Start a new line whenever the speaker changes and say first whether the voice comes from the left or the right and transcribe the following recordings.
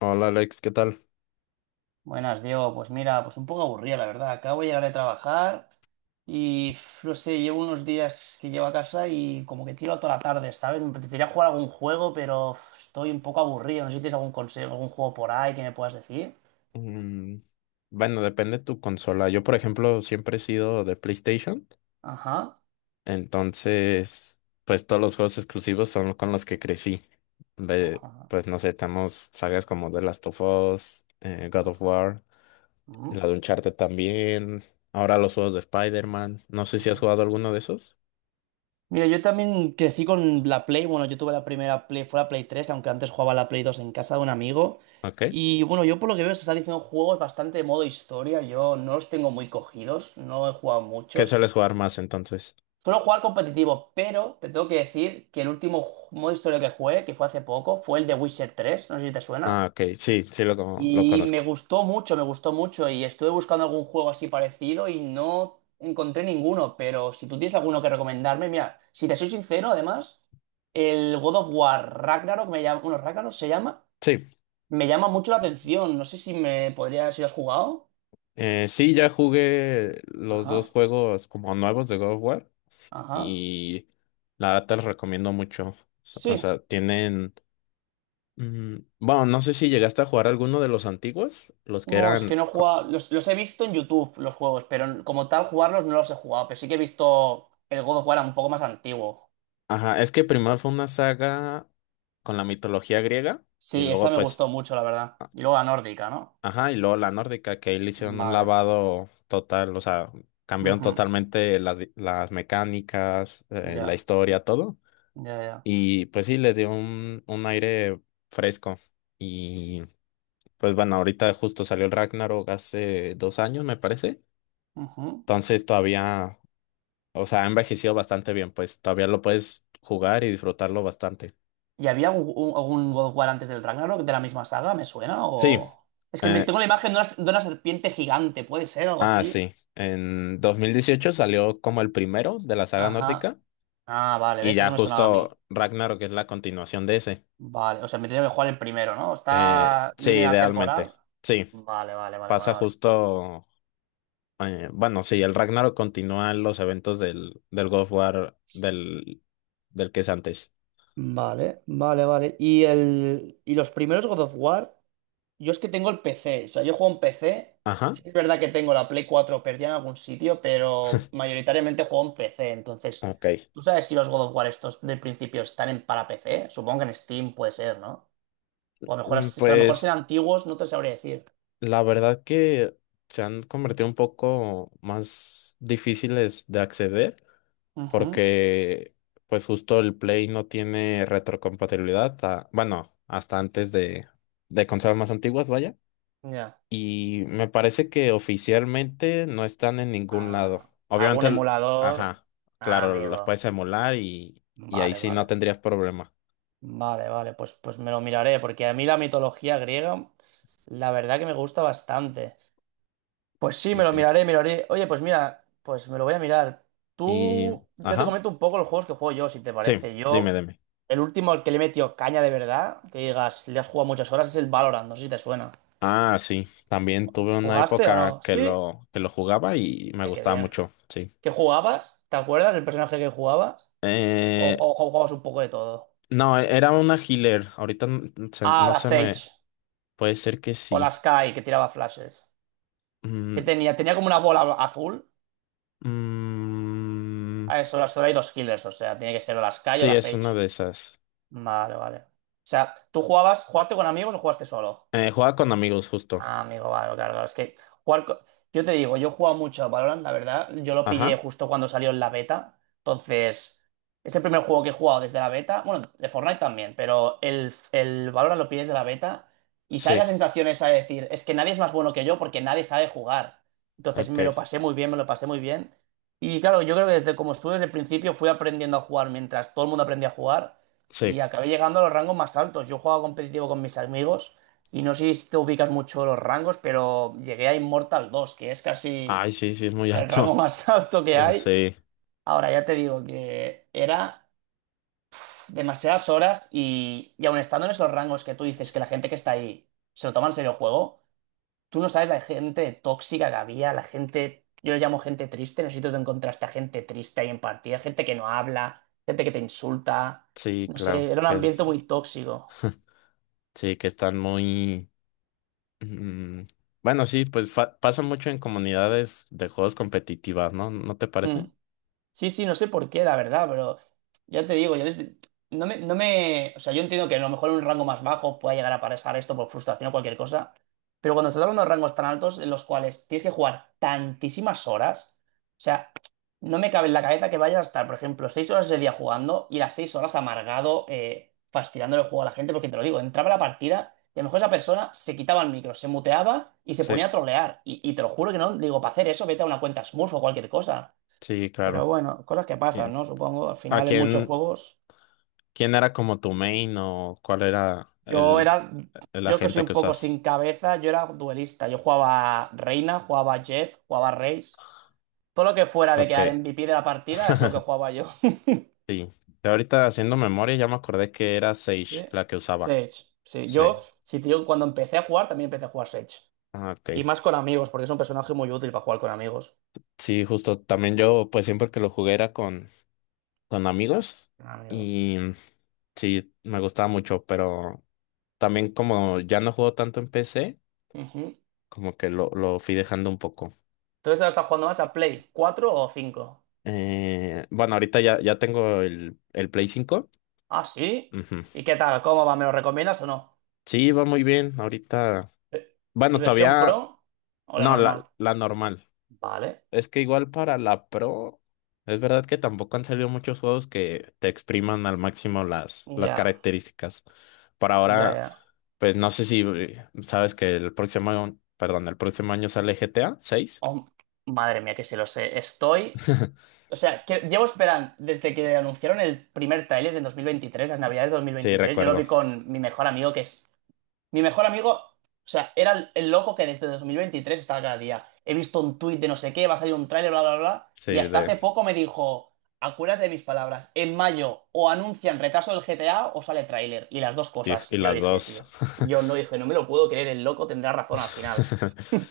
left: Hola Alex, ¿qué tal?
right: Buenas, Diego. Pues mira, pues un poco aburrida, la verdad. Acabo de llegar de trabajar y no sé, llevo unos días que llevo a casa y como que tiro toda la tarde, ¿sabes? Me apetecería jugar algún juego, pero estoy un poco aburrido. No sé si tienes algún consejo, algún juego por ahí que me puedas decir.
left: Mm, bueno, depende de tu consola. Yo, por ejemplo, siempre he sido de PlayStation,
right: Ajá.
left: entonces, pues todos los juegos exclusivos son con los que crecí. De,
right: Ajá,
left: pues no sé, tenemos sagas como The Last of Us, God
right: ajá,
left: of War,
right: ujú.
left: la de Uncharted también, ahora los juegos de Spider-Man. No sé si has jugado alguno de esos.
right: Mira, yo también crecí con la Play. Bueno, yo tuve la primera Play, fue la Play 3, aunque antes jugaba la Play 2 en casa de un amigo.
left: Ok.
right: Y bueno, yo por lo que veo, se está diciendo juegos bastante de modo historia. Yo no los tengo muy cogidos, no he jugado
left: ¿Qué
right: muchos.
left: sueles jugar más entonces?
right: Suelo jugar competitivo, pero te tengo que decir que el último modo historia que jugué, que fue hace poco, fue el de Witcher 3. No sé si te
left: Ah,
right: suena.
left: ok, sí, sí lo
right: Y me
left: conozco.
right: gustó mucho, me gustó mucho. Y estuve buscando algún juego así parecido y no encontré ninguno. Pero si tú tienes alguno que recomendarme, mira, si te soy sincero, además, el God of War Ragnarok me llama, bueno, Ragnarok se llama,
left: Sí.
right: me llama mucho la atención. No sé si me podría, si lo has jugado.
left: Sí, ya jugué los dos
right: Ajá,
left: juegos como nuevos de God of War
right: ajá.
left: y la verdad te los recomiendo mucho. O
right: Sí.
left: sea, tienen... Bueno, no sé si llegaste a jugar alguno de los antiguos, los que
right: No, es que
left: eran...
right: no he
left: co-
right: jugado. Los he visto en YouTube, los juegos, pero como tal, jugarlos no los he jugado. Pero sí que he visto el God of War un poco más antiguo.
left: Ajá, es que primero fue una saga con la mitología griega y
right: Sí, esa
left: luego
right: me
left: pues...
right: gustó mucho, la verdad. Y luego la nórdica, ¿no?
left: Ajá, y luego la nórdica, que ahí le hicieron un
right: Vale.
left: lavado total, o sea, cambiaron
right: Ujú.
left: totalmente las mecánicas, la
right: Ya,
left: historia, todo.
right: ya, ya.
left: Y pues sí, le dio un aire fresco. Y pues bueno, ahorita justo salió el Ragnarok hace 2 años, me parece.
right: Ujú.
left: Entonces todavía, o sea, ha envejecido bastante bien, pues todavía lo puedes jugar y disfrutarlo bastante.
right: ¿Y había algún God of War antes del Ragnarok de la misma saga? ¿Me suena?
left: Sí,
right: Es que
left: eh,
right: tengo la imagen de una serpiente gigante, ¿puede ser algo así?
left: sí. En 2018 salió como el primero de la saga
right: Ajá.
left: nórdica.
right: Ah, vale,
left: Y
right: ¿ves?
left: ya
right: Eso me sonaba a mí.
left: justo Ragnarok es la continuación de ese.
right: Vale, o sea, me tenía que jugar el primero, ¿no? ¿Está
left: Sí,
right: línea
left: idealmente.
right: temporal?
left: Sí,
right: Vale, vale, vale, vale,
left: pasa
right: vale.
left: justo. Bueno, sí, el Ragnarok continúa los eventos del God of War del que es antes.
right: Vale, vale, vale. ¿Y los primeros God of War? Yo es que tengo el PC, o sea, yo juego en PC. Sí
left: Ajá,
right: es verdad que tengo la Play 4 perdida en algún sitio, pero mayoritariamente juego en PC. Entonces,
left: ok.
right: ¿tú sabes si los God of War estos del principio están en para PC? Supongo que en Steam puede ser, ¿no? O a lo mejor, si a lo mejor
left: Pues
right: serán antiguos, no te sabría decir.
left: la verdad que se han convertido un poco más difíciles de acceder
right: Ujú,
left: porque pues justo el Play no tiene retrocompatibilidad, bueno, hasta antes de, consolas más antiguas, vaya.
right: ya.
left: Y me parece que oficialmente no están en ningún lado.
right: Ah,
left: Obviamente,
right: ¿algún
left: el-
right: emulador?
left: ajá,
right: Ah,
left: claro, los puedes
right: amigo.
left: emular y ahí
right: Vale,
left: sí no
right: vale.
left: tendrías problema.
right: Vale, vale. Pues, pues me lo miraré, porque a mí la mitología griega, la verdad que me gusta bastante. Pues sí,
left: Sí,
right: me lo
left: sí.
right: miraré, miraré. Oye, pues mira, pues me lo voy a mirar.
left: Y,
right: Tú, yo te
left: ajá,
right: comento un poco los juegos que juego yo, si te
left: sí,
right: parece.
left: dime,
right: Yo,
left: dime.
right: el último al que le he metido caña de verdad, que digas, le has jugado muchas horas, es el Valorant, no sé si te suena.
left: Ah, sí, también tuve una
right: ¿Jugaste o
left: época
right: no?
left: que
right: Sí.
left: lo jugaba y me
right: Ay, qué
left: gustaba
right: bien.
left: mucho, sí.
right: ¿Qué jugabas? ¿Te acuerdas del personaje que jugabas? ¿O
left: Eh,
right: jugabas un poco de todo?
left: no, era una healer. Ahorita
right: Ah,
left: no
right: la
left: se me...
right: Sage.
left: Puede ser que
right: O la
left: sí.
right: Sky, que tiraba flashes. ¿Qué
left: Mm,
right: tenía? Tenía como una bola azul.
left: mm,
right: A eso, solo hay dos killers, o sea, tiene que ser o la Sky o
left: sí,
right: la
left: es
right: Sage.
left: una de esas.
right: Vale, vale. O sea, ¿tú jugabas, jugaste con amigos o jugaste solo?
left: Juega con amigos, justo.
right: Ah, amigo, vale, claro, claro. Es que jugar. Yo te digo, yo he jugado mucho a Valorant, la verdad. Yo lo pillé
left: Ajá.
right: justo cuando salió en la beta. Entonces, es el primer juego que he jugado desde la beta. Bueno, de Fortnite también, pero el Valorant lo pillé desde la beta. Y sale
left: Sí,
right: la sensación esa de decir, es que nadie es más bueno que yo porque nadie sabe jugar. Entonces
left: ok.
right: me lo pasé muy bien, me lo pasé muy bien. Y claro, yo creo que desde como estuve desde el principio fui aprendiendo a jugar mientras todo el mundo aprendía a jugar.
left: Sí.
right: Y acabé llegando a los rangos más altos. Yo jugaba competitivo con mis amigos. Y no sé si te ubicas mucho los rangos, pero llegué a Immortal 2, que es casi
left: Ay, sí, sí, es muy
right: el rango
left: alto.
right: más alto que hay.
left: Sí,
right: Ahora ya te digo que era demasiadas horas y aun estando en esos rangos que tú dices que la gente que está ahí se lo toma en serio el juego, tú no sabes la gente tóxica que había, la gente, yo le llamo gente triste, no sé si tú te encontraste a gente triste ahí en partida, gente que no habla, gente que te insulta,
left: sí,
right: no
left: claro.
right: sé, era un
left: Que es-
right: ambiente muy tóxico.
left: sí, que están muy... mm, bueno, sí, pues pasa mucho en comunidades de juegos competitivas, ¿no? ¿No te
right: Mm.
left: parece?
right: Sí, sí, no sé por qué, la verdad, pero ya te digo, yo no me, no me, o sea, yo entiendo que a lo mejor en un rango más bajo pueda llegar a pasar esto por frustración o cualquier cosa, pero cuando estás hablando de rangos tan altos en los cuales tienes que jugar tantísimas horas, o sea, no me cabe en la cabeza que vayas a estar, por ejemplo, 6 horas ese día jugando y las 6 horas amargado, fastidiándole el juego a la gente, porque te lo digo, entraba la partida y a lo mejor esa persona se quitaba el micro, se muteaba y se
left: Sí,
right: ponía a trolear, y te lo juro que no, digo, para hacer eso vete a una cuenta Smurf o cualquier cosa.
left: sí, claro.
right: Pero bueno, cosas que
left: Y-
right: pasan, ¿no? Supongo, al
left: ¿a
right: final en muchos
left: quién,
right: juegos.
left: quién era como tu main o cuál era
right: Yo
left: el,
right: era,
left: el
right: yo que soy
left: agente
right: un
left: que
right: poco sin
left: usas?
right: cabeza, yo era duelista. Yo jugaba Reina, jugaba Jet, jugaba Raze. Todo lo que fuera de
left: Ok.
right: quedar MVP de la partida es lo que jugaba yo.
left: Sí. Y ahorita haciendo memoria ya me acordé que era Sage
right: Sí.
left: la que usaba.
right: Sage, sí.
left: Sí.
right: Yo, sí, tío, cuando empecé a jugar también empecé a jugar Sage.
left: Ah, ok.
right: Y más con amigos, porque es un personaje muy útil para jugar con amigos.
left: Sí, justo. También yo, pues siempre que lo jugué era con amigos
right: Con amigos.
left: y sí, me gustaba mucho, pero también como ya no juego tanto en PC,
right: Ujú.
left: como que lo fui dejando un poco.
right: Entonces ahora estás jugando más a Play, ¿cuatro o cinco?
left: Bueno, ahorita ya tengo el Play 5.
right: Ah, sí.
left: Ujú.
right: ¿Y qué tal? ¿Cómo va? ¿Me lo recomiendas o no?
left: Sí, va muy bien. Ahorita,
right: Eh, ¿y
left: bueno,
right: versión
left: todavía,
right: Pro o la
left: no, la,
right: normal?
left: la normal.
right: Vale,
left: Es que igual para la Pro, es verdad que tampoco han salido muchos juegos que te expriman al máximo las
right: ya,
left: características. Por
right: ya,
left: ahora,
right: ya.
left: pues no sé si sabes que perdón, el próximo año sale GTA 6.
right: Oh, madre mía, que si lo sé. Estoy. O sea, que llevo esperando desde que anunciaron el primer tráiler en 2023, las navidades de dos mil
left: Sí,
right: veintitrés. Yo lo
left: recuerdo.
right: vi con mi mejor amigo, que es mi mejor amigo, o sea, era el loco que desde 2023 estaba cada día. He visto un tuit de no sé qué, va a salir un tráiler, bla, bla, bla.
left: Sí,
right: Y hasta hace poco me dijo, acuérdate de mis palabras, en mayo o anuncian retraso del GTA o sale tráiler. Y las dos
left: y,
right: cosas. Y
left: y
right: yo
left: las
right: dije,
left: dos.
right: tío, yo no dije, no me lo puedo creer, el loco tendrá razón al final.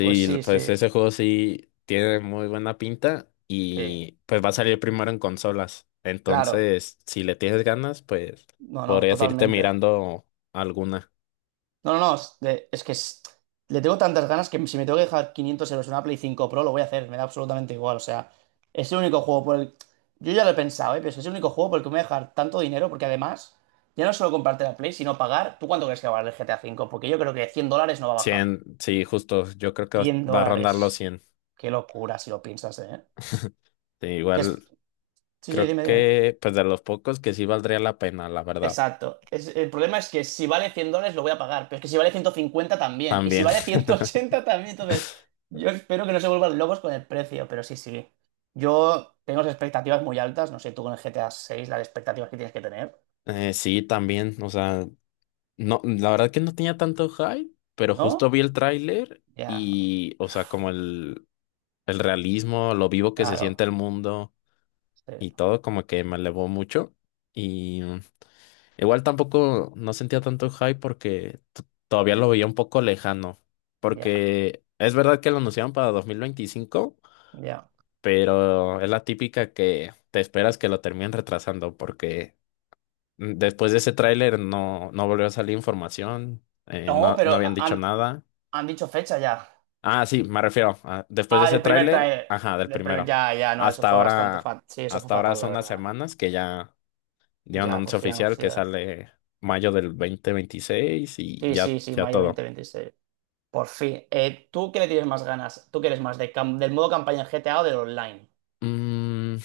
right: Pues sí, sí,
left: pues ese juego sí tiene muy buena pinta
right: sí,
left: y pues va a salir primero en consolas.
right: claro.
left: Entonces, si le tienes ganas, pues
right: No, no,
left: podrías irte
right: totalmente.
left: mirando alguna.
right: No, no, no, es que le tengo tantas ganas que si me tengo que dejar 500 euros en una Play 5 Pro, lo voy a hacer, me da absolutamente igual, o sea, es el único juego por el... Yo ya lo he pensado, ¿eh? Pero es que es el único juego por el que me voy a dejar tanto dinero, porque además, ya no es solo comprarte la Play, sino pagar... ¿Tú cuánto crees que va a valer el GTA 5? Porque yo creo que $100 no va a bajar.
left: 100 sí, justo, yo creo que va
right: cien
left: va a rondar los
right: dólares.
left: 100.
right: Qué locura si lo piensas, ¿eh?
left: Sí,
right: Que es...
left: igual
right: Sí, sí,
left: creo
right: dime, dime.
left: que pues de los pocos que sí valdría la pena, la verdad.
right: Exacto. El problema es que si vale $100 lo voy a pagar, pero es que si vale 150 también, y si
left: También,
right: vale 180 también, entonces yo espero que no se vuelvan locos con el precio, pero sí, sí. Yo tengo las expectativas muy altas, no sé tú con el GTA seis las expectativas que tienes que tener,
left: sí, también, o sea, no, la verdad que no tenía tanto hype, pero justo
right: ¿no?
left: vi el tráiler
right: Ya,
left: y, o sea, como el realismo, lo vivo que se siente
right: claro,
left: el mundo
right: sí,
left: y todo como que me elevó mucho. Y igual tampoco no sentía tanto hype porque todavía lo veía un poco lejano.
right: ya,
left: Porque es verdad que lo anunciaron para 2025,
right: ya.
left: pero es la típica que te esperas que lo terminen retrasando porque después de ese tráiler no, no volvió a salir información,
right: No,
left: no, no
right: pero
left: habían dicho
right: han,
left: nada.
right: han dicho fecha ya.
left: Ah, sí, me refiero, después de
right: Ah,
left: ese
right: el primer
left: tráiler,
right: trailer.
left: ajá, del
right: El primer,
left: primero.
right: ya, ya, no, eso
left: Hasta
right: fue bastante
left: ahora,
right: fatal. Sí, eso fue
left: hasta ahora
right: fatal, la
left: son las
right: verdad.
left: semanas que ya dieron
right: Ya, por
left: anuncio
right: fin
left: oficial que
right: anunciar.
left: sale mayo del 2026 y
right: Sí,
left: ya,
right: sí, sí,
left: ya
right: mayo dos mil
left: todo.
right: veintiséis. Por fin. ¿Tú qué le tienes más ganas? ¿Tú quieres más de del modo campaña en GTA o del online?
left: Mm,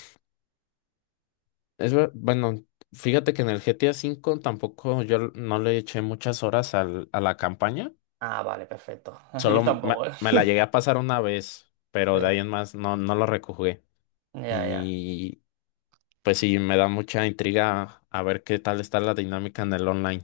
left: bueno, fíjate que en el GTA 5 tampoco yo no le eché muchas horas a la campaña.
right: Ah, vale, perfecto.
left: Solo
right: Yo
left: me,
right: tampoco, ¿eh?
left: me la llegué a pasar una vez, pero
right: Sí,
left: de ahí en más no, no lo rejugué.
right: ya, ya.
left: Y pues sí, me da mucha intriga a ver qué tal está la dinámica en el online.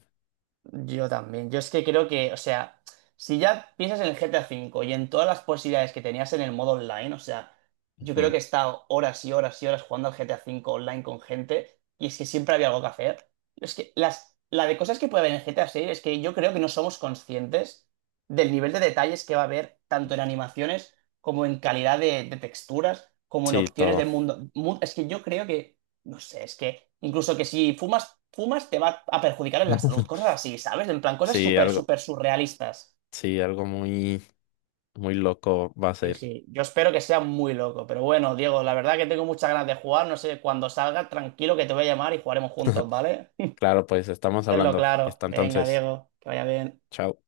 right: Yo también. Yo es que creo que, o sea, si ya piensas en el GTA 5 y en todas las posibilidades que tenías en el modo online, o sea, yo creo
left: Ujú.
right: que he estado horas y horas y horas jugando al GTA 5 online con gente y es que siempre había algo que hacer. Es que las, la de cosas que puede haber en el GTA 6 es que yo creo que no somos conscientes del nivel de detalles que va a haber tanto en animaciones como en calidad de texturas, como en
left: Sí,
right: opciones
left: todo.
right: del mundo. Es que yo creo que no sé, es que incluso que si fumas, fumas te va a perjudicar en la salud, cosas así, ¿sabes? En plan, cosas
left: Sí,
right: súper,
left: algo,
right: súper surrealistas.
left: sí, algo muy, muy loco va a
right: Sí,
left: ser.
right: sí, yo espero que sea muy loco, pero bueno, Diego, la verdad que tengo muchas ganas de jugar, no sé, cuando salga, tranquilo que te voy a llamar y jugaremos juntos, ¿vale?
left: Claro, pues estamos
right: Tenlo
left: hablando.
right: claro.
left: Está
right: Venga,
left: entonces.
right: Diego, que vaya bien.
left: Chao.